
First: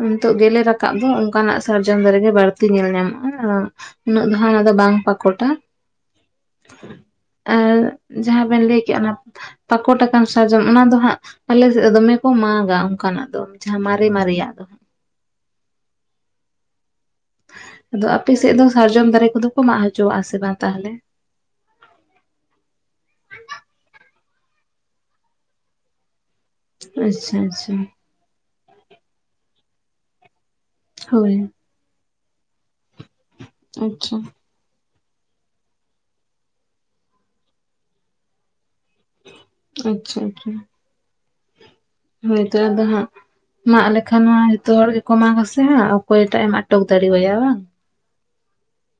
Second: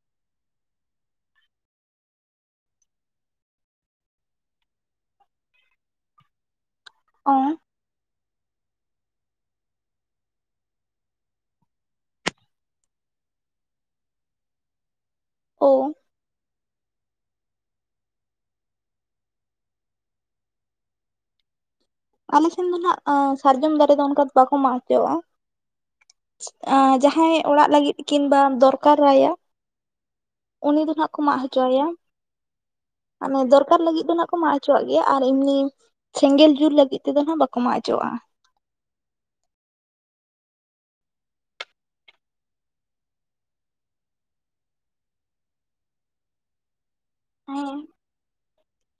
ᱱᱤᱛᱚᱜ ᱜᱮᱞᱮ ᱨᱟᱠᱟᱵ ᱨᱟᱠᱟᱵ ᱫᱚ, ᱚᱱᱠᱟ ᱱᱟᱜ ᱥᱟᱨᱡᱚᱢ ᱫᱟᱨᱮ ᱜᱮ ᱵᱟᱹᱲᱛᱤ ᱧᱮᱞ ᱧᱟᱢᱚᱜᱼᱟ ᱾ ᱩᱱᱟᱹᱜ ᱫᱚ ᱦᱟᱸᱜ ᱫᱚ ᱵᱟᱝ ᱯᱟᱠᱚᱴᱟ ᱚ ᱾ ᱟᱨ ᱡᱟᱦᱟᱸ ᱵᱮᱱ ᱞᱟᱹᱭ ᱠᱮᱜᱼᱟ ᱚᱱᱟ, ᱯᱟᱠᱚᱴ ᱟᱠᱟᱱ ᱥᱟᱨᱡᱚᱢ ᱚᱱᱟ ᱫᱚ ᱦᱟᱸᱜ ᱟᱞᱮ ᱥᱮᱫ ᱫᱚᱢᱮ ᱠᱚ ᱢᱟᱜᱟ ᱚᱱᱠᱟ ᱱᱟᱜ ᱫᱚ, ᱡᱟᱦᱟᱸ ᱢᱟᱨᱮ ᱢᱟᱨᱮᱭᱟᱜ ᱫᱚ ᱾ ᱳ ᱾ ᱟᱫᱚ ᱟᱯᱮ ᱥᱮᱫ ᱫᱚ ᱥᱟᱨᱡᱚᱢ ᱫᱟᱨᱮ ᱠᱚᱫᱚ ᱠᱚ ᱢᱟᱜ ᱦᱚᱪᱚᱣᱟᱜ ᱟ ᱥᱮ ᱵᱟᱝ ᱛᱟᱦᱚᱞᱮ? ᱟᱞᱮ ᱥᱮᱱ ᱫᱚ ᱱᱟᱦᱟᱜ, ᱥᱟᱨᱡᱚᱢ ᱫᱟᱨᱮ ᱫᱚ ᱚᱱᱠᱟ ᱫᱚ ᱵᱟᱠᱚ ᱢᱟᱜ ᱦᱚᱪᱚᱣᱟᱜᱼᱟ ᱾ ᱮ ᱡᱟᱦᱟᱸᱭ ᱟᱪᱪᱷᱟ ᱚᱲᱟᱜ ᱟᱪᱪᱷᱟ ᱞᱟᱹᱜᱤᱫ ᱠᱤᱝᱵᱟ ᱫᱚᱨᱠᱟᱨᱟᱭᱟ, ᱩᱱᱤ ᱫᱚ ᱦᱟᱸᱜ ᱠᱚ ᱦᱳᱭ ᱢᱟᱜ ᱦᱚᱪᱚ ᱟᱭᱟ ᱾ ᱢᱟᱱᱮ ᱫᱚᱨᱠᱟᱨ ᱞᱟᱹᱜᱤᱫ ᱫᱚ ᱟᱪᱪᱷᱟ ᱱᱟᱷᱜ ᱠᱚ ᱢᱟᱜ ᱦᱚᱪᱚᱣᱟᱜ ᱜᱮᱭᱟ, ᱟᱨ ᱮᱢᱱᱤ ᱥᱮᱸᱜᱮᱞ ᱡᱩᱞ ᱞᱟᱹᱜᱤᱫ ᱛᱮᱫᱚ ᱦᱟᱸᱜ ᱵᱟᱠᱚ ᱢᱟᱜ ᱦᱚᱪᱚᱣᱟᱜᱼᱟ᱾ ᱟᱪᱪᱷᱟ ᱜᱮᱭᱟ ᱾ ᱦᱚᱭᱛᱳ ᱟᱫᱚ ᱦᱟᱸᱜ, ᱢᱟᱜ ᱞᱮᱠᱷᱟᱱ ᱢᱟ ᱡᱚᱛᱚ ᱦᱚᱲ ᱜᱮ ᱠᱚ ᱢᱟᱜ ᱟᱥᱮ ᱦᱟᱸᱜ ᱾ ᱠᱚᱭ ᱴᱟᱜ ᱮᱢ ᱟᱸᱴᱚᱠ ᱫᱟᱲᱮᱭᱟ ᱵᱟᱝ? ᱦᱮᱸ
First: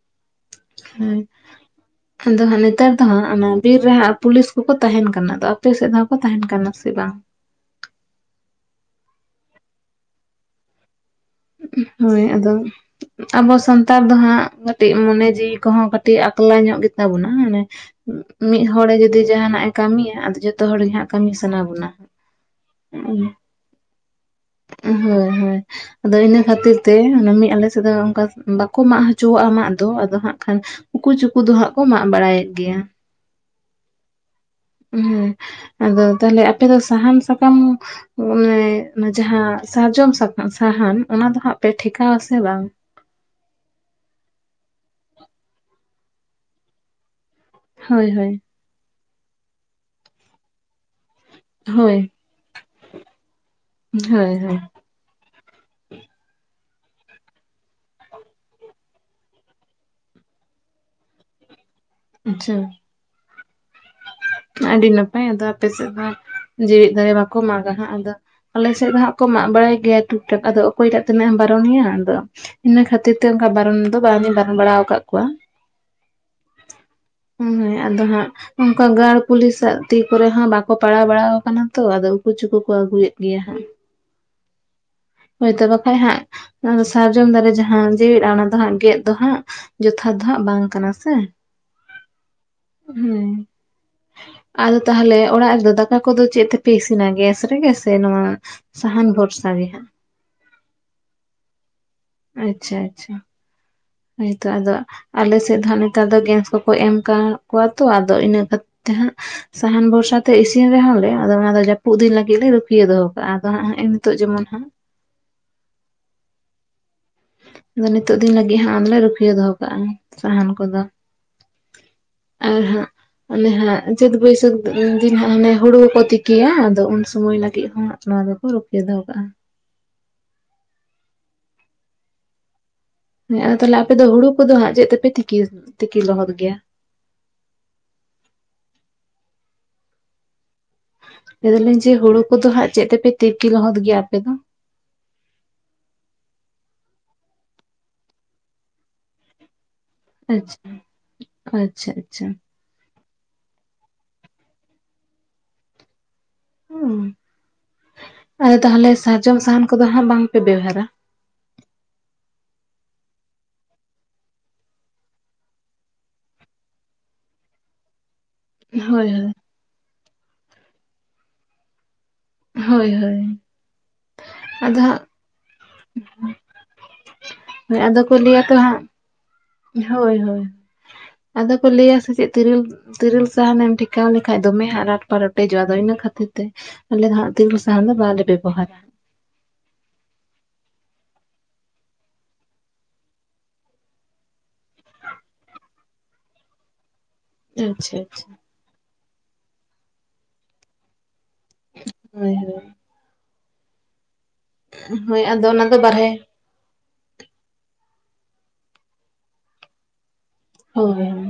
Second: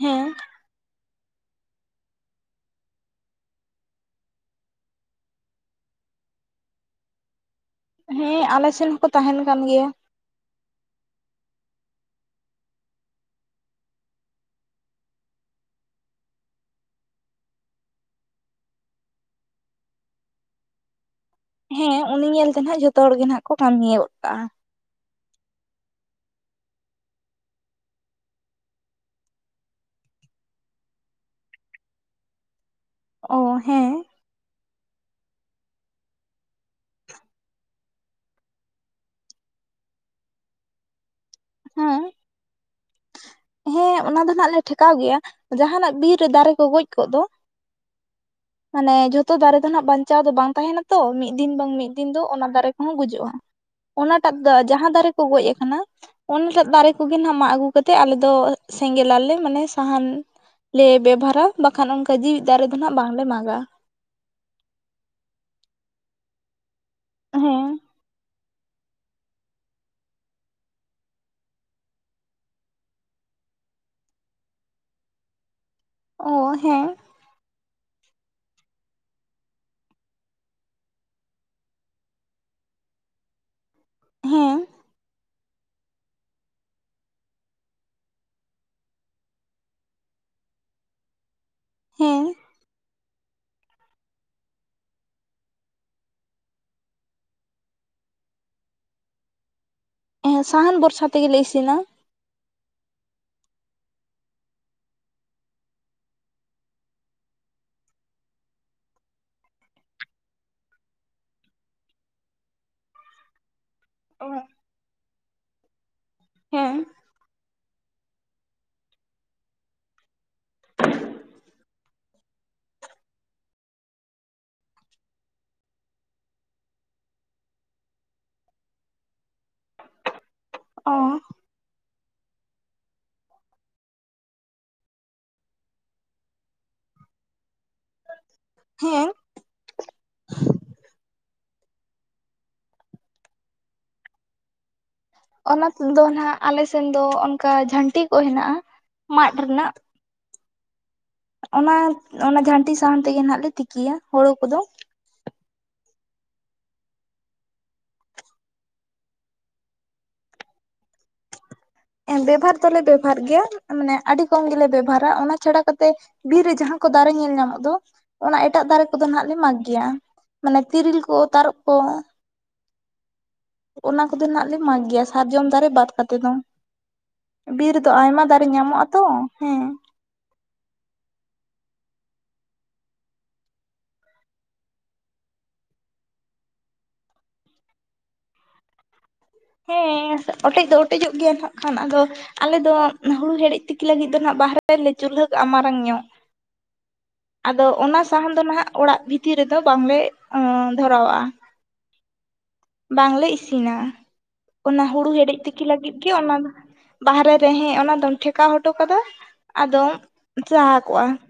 ᱦᱮᱸ ᱦᱮᱸ ᱾ [inaudible] ᱟᱫᱚ ᱦᱟᱸᱜ ᱱᱮᱛᱟᱨ ᱫᱚ ᱦᱟᱸᱜ ᱚᱱᱟ ᱵᱤᱨ ᱨᱮ ᱦᱟᱸᱜ ᱯᱩᱞᱤᱥ ᱠᱚᱠᱚ ᱛᱟᱦᱮᱱ ᱠᱟᱱᱟ᱾ ᱟᱫᱚ ᱟᱯᱮ ᱥᱮᱫ ᱦᱚᱸᱠᱚ ᱛᱟᱦᱮᱱ ᱠᱟᱱᱟ ᱥᱮ ᱵᱟᱝ? ᱦᱮᱸ, ᱟᱞᱮ ᱥᱮᱱ ᱦᱚᱸᱠᱚ ᱛᱟᱦᱮᱱ ᱠᱟᱱ ᱜᱮᱭᱟ ᱾ ᱦᱳᱭ, ᱟᱫᱚ ᱾ ᱟᱵᱚ ᱥᱟᱱᱛᱟᱲ ᱫᱚ ᱦᱟᱸᱜ, ᱠᱟᱹᱴᱤᱡ ᱢᱚᱱᱮ ᱡᱤᱣᱤ ᱠᱚᱦᱚᱸ ᱠᱟᱹᱴᱤᱡ ᱟᱸᱠᱞᱟ ᱧᱚᱜ ᱜᱮᱛᱟ ᱵᱚᱱᱟ᱾ ᱢᱟᱱᱮ ᱢᱤᱫ ᱦᱚᱲ ᱡᱩᱫᱤ ᱡᱟᱦᱟᱸᱱᱟᱜ ᱮ ᱠᱟᱹᱢᱤᱭᱟ, ᱟᱫᱚ ᱡᱚᱛᱚ ᱦᱚᱲ ᱜᱮ ᱦᱟᱸᱜ ᱠᱟᱹᱢᱤ ᱥᱟᱱᱟ ᱵᱚᱱᱟ᱾ ᱦᱮᱸ, ᱩᱱᱤ ᱧᱮᱞ ᱛᱮ ᱦᱟᱸᱜ ᱡᱷᱚᱛᱚ ᱦᱚᱲ ᱜᱮ ᱱᱟᱜ ᱠᱚ ᱠᱟᱹᱢᱤᱭᱚᱫ ᱠᱟᱜᱼᱟ᱾ ᱦᱳᱭ, ᱦᱳᱭ ᱾ ᱟᱫᱚ ᱤᱱᱟᱹ ᱠᱷᱟᱹᱛᱤᱨ ᱛᱮ ᱚᱱᱟ ᱢᱤᱫ ᱟᱞᱮ ᱥᱮᱫ ᱫᱚ ᱚᱱᱠᱟ ᱵᱟᱠᱚ ᱢᱟᱜ ᱦᱚᱪᱚᱣᱟᱜᱼᱟ ᱢᱟᱜ ᱫᱚ, ᱟᱫᱚ ᱦᱟᱸᱜ ᱠᱷᱟᱱ ᱩᱠᱩ ᱪᱩᱠᱩ ᱫᱚ ᱦᱟᱸᱜ ᱠᱚ ᱢᱟᱜ ᱵᱟᱲᱟᱭᱮᱫ ᱜᱮᱭᱟ ᱾ ᱚ, ᱦᱮᱸ ᱾ ᱦᱩᱸ, ᱟᱫᱚ ᱛᱟᱦᱚᱞᱮ ᱟᱯᱮ ᱫᱚ ᱥᱟᱦᱟᱱ ᱥᱟᱠᱟᱢ ᱚᱱᱮ ᱡᱟᱦᱟᱸ, ᱥᱟᱨᱡᱚᱢ ᱥᱟᱦᱟᱱ ᱚᱱᱟ ᱫᱚ ᱦᱟᱸᱜ ᱯᱮ ᱦᱮᱸ ᱴᱷᱮᱠᱟᱣ ᱟᱥᱮ ᱵᱟᱝ? ᱦᱮᱸ ᱚᱱᱟ ᱫᱚ ᱱᱟᱜᱞᱮ ᱴᱷᱮᱠᱟᱣ ᱜᱮᱭᱟ, ᱡᱟᱦᱟᱸᱱᱟᱜ ᱵᱤᱨ ᱨᱮ ᱫᱟᱨᱮ ᱠᱚ ᱜᱚᱡ ᱠᱚᱜ ᱫᱚ ᱾ ᱦᱳᱭ ᱦᱳᱭ ᱾ ᱢᱟᱱᱮ ᱡᱷᱚᱛᱚ ᱫᱟᱨᱮ ᱫᱚ ᱱᱟᱜ ᱵᱟᱧᱪᱟᱣ ᱫᱚ ᱵᱟᱝ ᱛᱟᱦᱮᱱᱟ ᱾ ᱛᱚ ᱢᱤᱫ ᱫᱤᱱ ᱵᱟᱝ ᱢᱤᱫ ᱦᱳᱭ ᱫᱤᱱ ᱫᱚ ᱚᱱᱟ ᱫᱟᱨᱮ ᱠᱚᱦᱚᱸ ᱜᱩᱡᱩᱜᱼᱟ᱾ ᱦᱳᱭ ᱚᱱᱟᱴᱟᱜ ᱫᱚ ᱦᱳᱭ ᱡᱟᱦᱟᱸ ᱫᱟᱨᱮ ᱠᱚ ᱜᱚᱡ ᱟᱠᱟᱱᱟ, ᱚᱱᱟᱴᱟᱜ ᱫᱟᱨᱮ ᱠᱚᱜᱮ ᱱᱟᱦᱟᱜ ᱢᱟᱜ ᱟᱹᱜᱩ ᱠᱟᱛᱮ ᱟᱞᱮ ᱫᱚ ᱥᱮᱸᱜᱮᱞ ᱟᱞᱮ ᱢᱟᱱᱮ ᱥᱟᱦᱟᱱ ᱞᱮ ᱵᱮᱵᱚᱦᱟᱨᱼᱟ, ᱵᱟᱠᱷᱟᱱ ᱚᱱᱠᱟ ᱡᱤᱣᱮᱫ ᱟᱪᱪᱷᱟ ᱫᱟᱨᱮ ᱫᱚ ᱱᱟᱜ ᱵᱟᱝᱞᱮ ᱢᱟᱜᱟ ᱾ ᱟᱹᱰᱤ ᱱᱟᱯᱟᱭ, ᱟᱫᱚ ᱟᱯᱮ ᱥᱮᱫ ᱫᱚ ᱡᱮᱣᱮᱫ ᱫᱟᱲᱮ ᱵᱟᱠᱚ ᱢᱟᱜᱟ ᱦᱮᱸ ᱦᱟᱸᱜ ᱟᱫᱚ ᱟᱞᱮ ᱥᱮᱫ ᱫᱚ ᱦᱟᱸᱜ ᱠᱚ ᱢᱟᱜ ᱵᱟᱲᱟᱭ ᱜᱮᱭᱟ ᱴᱩᱠ ᱴᱟᱠ᱾ ᱟᱫᱚ ᱚᱠᱚᱭᱴᱟᱜ ᱛᱤᱱᱟᱹᱜ ᱮᱢ ᱵᱟᱨᱚᱱᱮᱭᱟ ᱟᱫᱚ ᱤᱱᱟᱹ ᱠᱷᱟᱹᱛᱤᱨ ᱛᱮ ᱚᱱᱠᱟ ᱵᱟᱨᱚᱱ ᱫᱚ ᱵᱟᱝᱤᱧ ᱵᱟᱨᱚᱱ ᱵᱟᱲᱟ ᱟᱠᱟᱫ ᱠᱚᱣᱟ᱾ ᱳ, ᱦᱮᱸ᱾ ᱦᱩᱸ, ᱦᱳᱭ ᱟᱫᱚ ᱦᱟᱸᱜ ᱱᱚᱝᱠᱟ ᱜᱟᱲ ᱯᱩᱞᱤᱥᱟᱜ ᱛᱤ ᱠᱚᱨᱮ ᱦᱚᱸ ᱵᱟᱠᱚ ᱯᱟᱲᱟᱣ ᱵᱟᱲᱟ ᱟᱠᱟᱱᱟ ᱛᱚ, ᱟᱫᱚ ᱩᱠᱩ ᱪᱩᱠᱩ ᱠᱚ ᱟᱹᱜᱩᱭᱮᱫ ᱜᱮᱭᱟ ᱦᱟᱸᱜ ᱾ ᱦᱮᱸ ᱦᱳᱭᱛᱚ ᱵᱟᱠᱷᱟᱡ ᱦᱟᱸᱜ, ᱥᱟᱨᱡᱚᱢ ᱫᱟᱨᱮ ᱡᱟᱦᱟᱸ ᱡᱮᱣᱮᱫᱼᱟ ᱚᱱᱟ ᱫᱚ ᱦᱟᱸᱜ ᱜᱮᱫ ᱫᱚ ᱦᱟᱸᱜ ᱡᱚᱛᱷᱟᱛ ᱫᱚ ᱦᱟᱸᱜ ᱵᱟᱝ ᱠᱟᱱᱟ ᱥᱮ ᱾ ᱦᱮᱸ᱾ ᱦᱩᱸ᱾ ᱟᱫᱚ ᱛᱟᱦᱚᱞᱮ ᱚᱲᱟᱜ ᱨᱮᱫᱚ ᱫᱟᱠᱟ ᱠᱚᱫᱚ ᱪᱮᱫ ᱛᱮᱯᱮ ᱤᱥᱤᱱᱟ ᱜᱮᱥ ᱨᱮᱜᱮ ᱥᱮ ᱱᱚᱣᱟ ᱥᱟᱦᱟᱱ ᱵᱷᱚᱨᱥᱟ ᱜᱮ ᱦᱟᱸᱜ ᱦᱮᱸ ᱥᱟᱦᱟᱱ ᱵᱷᱚᱨᱥᱟ ᱛᱮᱜᱮ ᱞᱮ ᱤᱥᱤᱱᱟ᱾ ᱟᱪᱪᱷᱟ ᱟᱪᱪᱷᱟ᱾ ᱦᱚᱭ ᱛᱚ ᱟᱫᱚ ᱟᱞᱮ ᱥᱮᱫ ᱫᱚ ᱦᱟᱸᱜ ᱱᱮᱛᱟᱨ ᱫᱚ ᱜᱮᱥ ᱠᱚᱠᱚ ᱮᱢ ᱟᱠᱟ ᱠᱚᱣᱟ ᱛᱚ ᱟᱫᱚ ᱤᱱᱟᱹ ᱠᱟᱛᱮ ᱦᱟᱸᱜ ᱥᱟᱦᱟᱱ ᱵᱷᱚᱨᱥᱟ ᱛᱮ ᱤᱥᱤᱱ ᱨᱮᱦᱚᱸ ᱞᱮ ᱟᱫᱚ ᱚᱱᱟ ᱫᱚ ᱡᱟᱹᱯᱩᱫ ᱫᱤᱱ ᱞᱟᱹᱜᱤᱫ ᱞᱮ ᱨᱩᱠᱷᱤᱭᱟᱹ ᱫᱚᱦᱚ ᱠᱟᱜᱼᱟ ᱟᱫᱚ ᱦᱟᱸᱜ ᱱᱮᱜ ᱱᱤᱛᱳᱜ ᱚ ᱡᱮᱢᱚᱱ ᱦᱟᱸᱜ ᱦᱮᱸ᱾ ᱟᱫᱚ ᱱᱤᱛᱚᱜ ᱫᱤᱱ ᱞᱟᱹᱜᱤᱫ ᱦᱟᱸᱜ ᱟᱫᱚᱞᱮ ᱨᱩᱠᱷᱟᱭᱟᱹ ᱫᱚᱦᱚ ᱠᱟᱜᱼᱟ ᱥᱟᱦᱟᱱ ᱠᱚᱫᱚ ᱟᱨ ᱦᱟᱸᱜ ᱚᱱᱮ ᱦᱟᱸᱜ ᱪᱟᱹᱛ ᱵᱟᱹᱭᱥᱟᱹᱠᱷ ᱫᱤᱱ ᱦᱟᱸᱜ ᱦᱚᱱᱮ ᱦᱩᱲᱩ ᱦᱚᱸᱠᱚ ᱛᱤᱠᱤᱭᱟ ᱟᱫᱚ ᱩᱱ ᱥᱚᱢᱚᱭ ᱞᱟᱹᱜᱤᱫ ᱦᱚᱸᱜ ᱱᱚᱣᱟ ᱫᱚ ᱠᱚ ᱨᱩᱠᱷᱟ‌ᱹᱭᱟ ᱫᱚᱦᱚ ᱠᱟᱜᱼᱟ᱾ ᱚᱻ᱾ ᱦᱮᱸ ᱛᱟᱦᱞᱮ ᱟᱯᱮ ᱫᱚ ᱦᱩᱲᱩ ᱠᱚᱫᱚ ᱦᱟᱸᱜ ᱪᱮᱫ ᱛᱮᱯᱮ ᱛᱤᱠᱤ ᱛᱤᱠᱤ ᱞᱚᱦᱚᱫ ᱜᱮᱭᱟ? ᱦᱮᱸ᱾ ᱞᱟᱹᱭ ᱫᱟᱹᱞᱤᱧ ᱡᱮ ᱦᱩᱲᱩ ᱠᱚᱫᱚ ᱦᱟᱸᱜ ᱪᱮᱫ ᱛᱮᱯᱮ ᱛᱤᱠᱤ ᱞᱚᱦᱚᱫ ᱜᱮᱭᱟ ᱟᱯᱮ ᱫᱚ? ᱚᱱᱟ ᱠᱩ ᱫᱚ ᱦᱟᱸᱜ ᱟᱞᱮ ᱥᱮᱱ ᱫᱚ ᱚᱱᱠᱟ ᱡᱷᱟᱹᱱᱴᱤ ᱠᱚ ᱦᱮᱱᱟᱜ-ᱟ ᱢᱟᱫᱽ ᱨᱮᱱᱟᱜ ᱟᱪᱪᱷᱟ᱾ ᱚᱱᱟ ᱟᱪᱪᱷᱟ ᱟᱪᱪᱷᱟ ᱚᱱᱟ ᱡᱷᱟᱹᱱᱴᱤ ᱥᱟᱦᱟᱱ ᱛᱮᱜᱮ ᱱᱟᱜ ᱞᱮ ᱛᱤᱠᱤᱭᱟ ᱦᱳᱲᱩ ᱠᱚᱫᱚ ᱩᱻ ᱟᱫᱚ ᱛᱟᱦᱚᱞᱮ ᱥᱟᱨᱡᱚᱢ ᱥᱟᱦᱟᱱ ᱠᱚᱫᱚ ᱦᱟᱸᱜ ᱵᱟᱝ ᱯᱮ ᱵᱮᱣᱦᱟᱨᱟ? ᱦᱮ ᱵᱮᱵᱚᱦᱟᱨ ᱫᱚᱞᱮ ᱵᱮᱵᱚᱦᱟᱨ ᱜᱮᱭᱟ ᱢᱟᱱᱮ ᱟᱹᱰᱤ ᱠᱚᱢ ᱜᱮᱞᱮ ᱵᱮᱵᱚᱦᱟᱨᱟ ᱚᱱᱟ ᱪᱷᱟᱰᱟ ᱠᱟᱛᱮᱜ ᱵᱤᱨ ᱨᱮ ᱡᱟᱦᱟᱸ ᱠᱚ ᱫᱟᱨᱮ ᱧᱮᱞ ᱧᱟᱢᱚᱜ ᱫᱚ ᱚᱱᱟ ᱮᱴᱟᱜ ᱫᱟᱨᱮ ᱠᱚᱫᱚ ᱦᱳᱭ ᱱᱟᱜ ᱞᱮ ᱦᱳᱭ ᱢᱟᱜᱽ ᱜᱮᱭᱟ ᱢᱟᱱᱮ ᱛᱤᱨᱤᱞ ᱠᱚ ᱛᱟᱨᱚᱵ ᱠᱚ ᱦᱳᱭ ᱦᱳᱭ᱾ ᱚᱱᱟ ᱠᱚᱫᱚ ᱱᱟᱜ ᱞᱮ ᱟᱫᱚ ᱢᱟᱜᱽ ᱜᱮᱭᱟ ᱦᱟᱸᱜ ᱥᱟᱨᱡᱚᱢ ᱫᱟᱨᱮ ᱵᱟᱫ ᱠᱟᱛᱮ ᱫᱚ ᱵᱤᱨ ᱨᱮᱫᱚ ᱟᱫᱚ ᱠᱚ ᱟᱭᱢᱟ ᱞᱟᱹᱭᱟ ᱫᱟᱨᱮ ᱦᱟᱸᱜ ᱧᱟᱢᱚᱜ-ᱟ ᱛᱚ ᱦᱮᱸ ᱦᱳᱭ ᱦᱳᱭ ᱟᱫᱚ ᱠᱚ ᱞᱟᱹᱭᱟ ᱥᱮ ᱪᱮᱫ ᱛᱤᱨᱤᱞ ᱛᱮᱨᱮᱞ ᱥᱟᱦᱟᱱᱮᱢ ᱴᱷᱮᱠᱟᱣ ᱞᱮᱠᱷᱟᱡ ᱫᱚᱢᱮ ᱦᱟᱸᱜ ᱨᱟᱴ ᱯᱟᱨ ᱚᱴᱮᱡᱚᱜᱼᱟ ᱟᱫᱚ ᱤᱱᱟᱹ ᱠᱷᱟᱹᱛᱤᱨ ᱛᱮ ᱟᱞᱮ ᱦᱟᱜ ᱛᱤᱨᱤᱞ ᱥᱟᱦᱟᱱ ᱫᱚ ᱵᱟᱞᱮ ᱵᱮᱵᱚᱦᱟᱨᱟ᱾ ᱦᱮᱸ ᱚᱴᱮᱡ ᱫᱚ ᱚᱴᱮᱡᱚᱜ ᱜᱮᱭᱟ ᱱᱟᱜ ᱠᱷᱟᱱ ᱟᱫᱚ ᱟᱞᱮ ᱫᱚ ᱦᱩᱲᱩ ᱦᱮᱰᱮᱡ ᱛᱤᱠᱤ ᱞᱟᱹᱜᱤᱫ ᱫᱚ ᱱᱟᱜ ᱵᱟᱦᱨᱮ ᱨᱮᱞᱮ ᱪᱩᱞᱦᱟᱹ ᱠᱟᱜᱼᱟ ᱢᱟᱨᱟᱝ ᱧᱚᱜ ᱟᱫᱚ ᱟᱪᱪᱷᱟ ᱚᱱᱟ ᱟᱪᱪᱷᱟ ᱥᱟᱦᱟᱱ ᱫᱚ ᱱᱟᱦᱟᱜ ᱚᱲᱟᱜ ᱵᱷᱤᱛᱤᱨ ᱨᱮᱫᱚ ᱵᱟᱝᱞᱮ ᱫᱷᱚᱨᱟᱣᱟᱜᱼᱟ᱾ ᱦᱳᱭ ᱦᱳᱭ ᱵᱟᱝᱞᱮ ᱤᱥᱤᱱᱟ᱾ ᱚᱱᱟ ᱦᱩᱲᱩ ᱦᱳᱭ ᱦᱮᱰᱮᱡ ᱟᱫᱚ ᱛᱤᱠᱤ ᱚᱱᱟ ᱫᱚ ᱞᱟᱜᱤᱫ ᱵᱟᱨᱦᱮ ᱜᱮ ᱚᱱᱟ ᱵᱟᱦᱨᱮ ᱨᱮ ᱦᱮᱸ ᱚᱱᱟᱫᱚᱢ ᱴᱷᱮᱠᱟᱣ ᱦᱚᱴᱚ ᱠᱟᱫᱟ ᱟᱫᱚᱢ ᱪᱟᱦᱟ ᱦᱳᱭ ᱠᱚᱜᱼᱟ᱾ ᱦᱳᱭ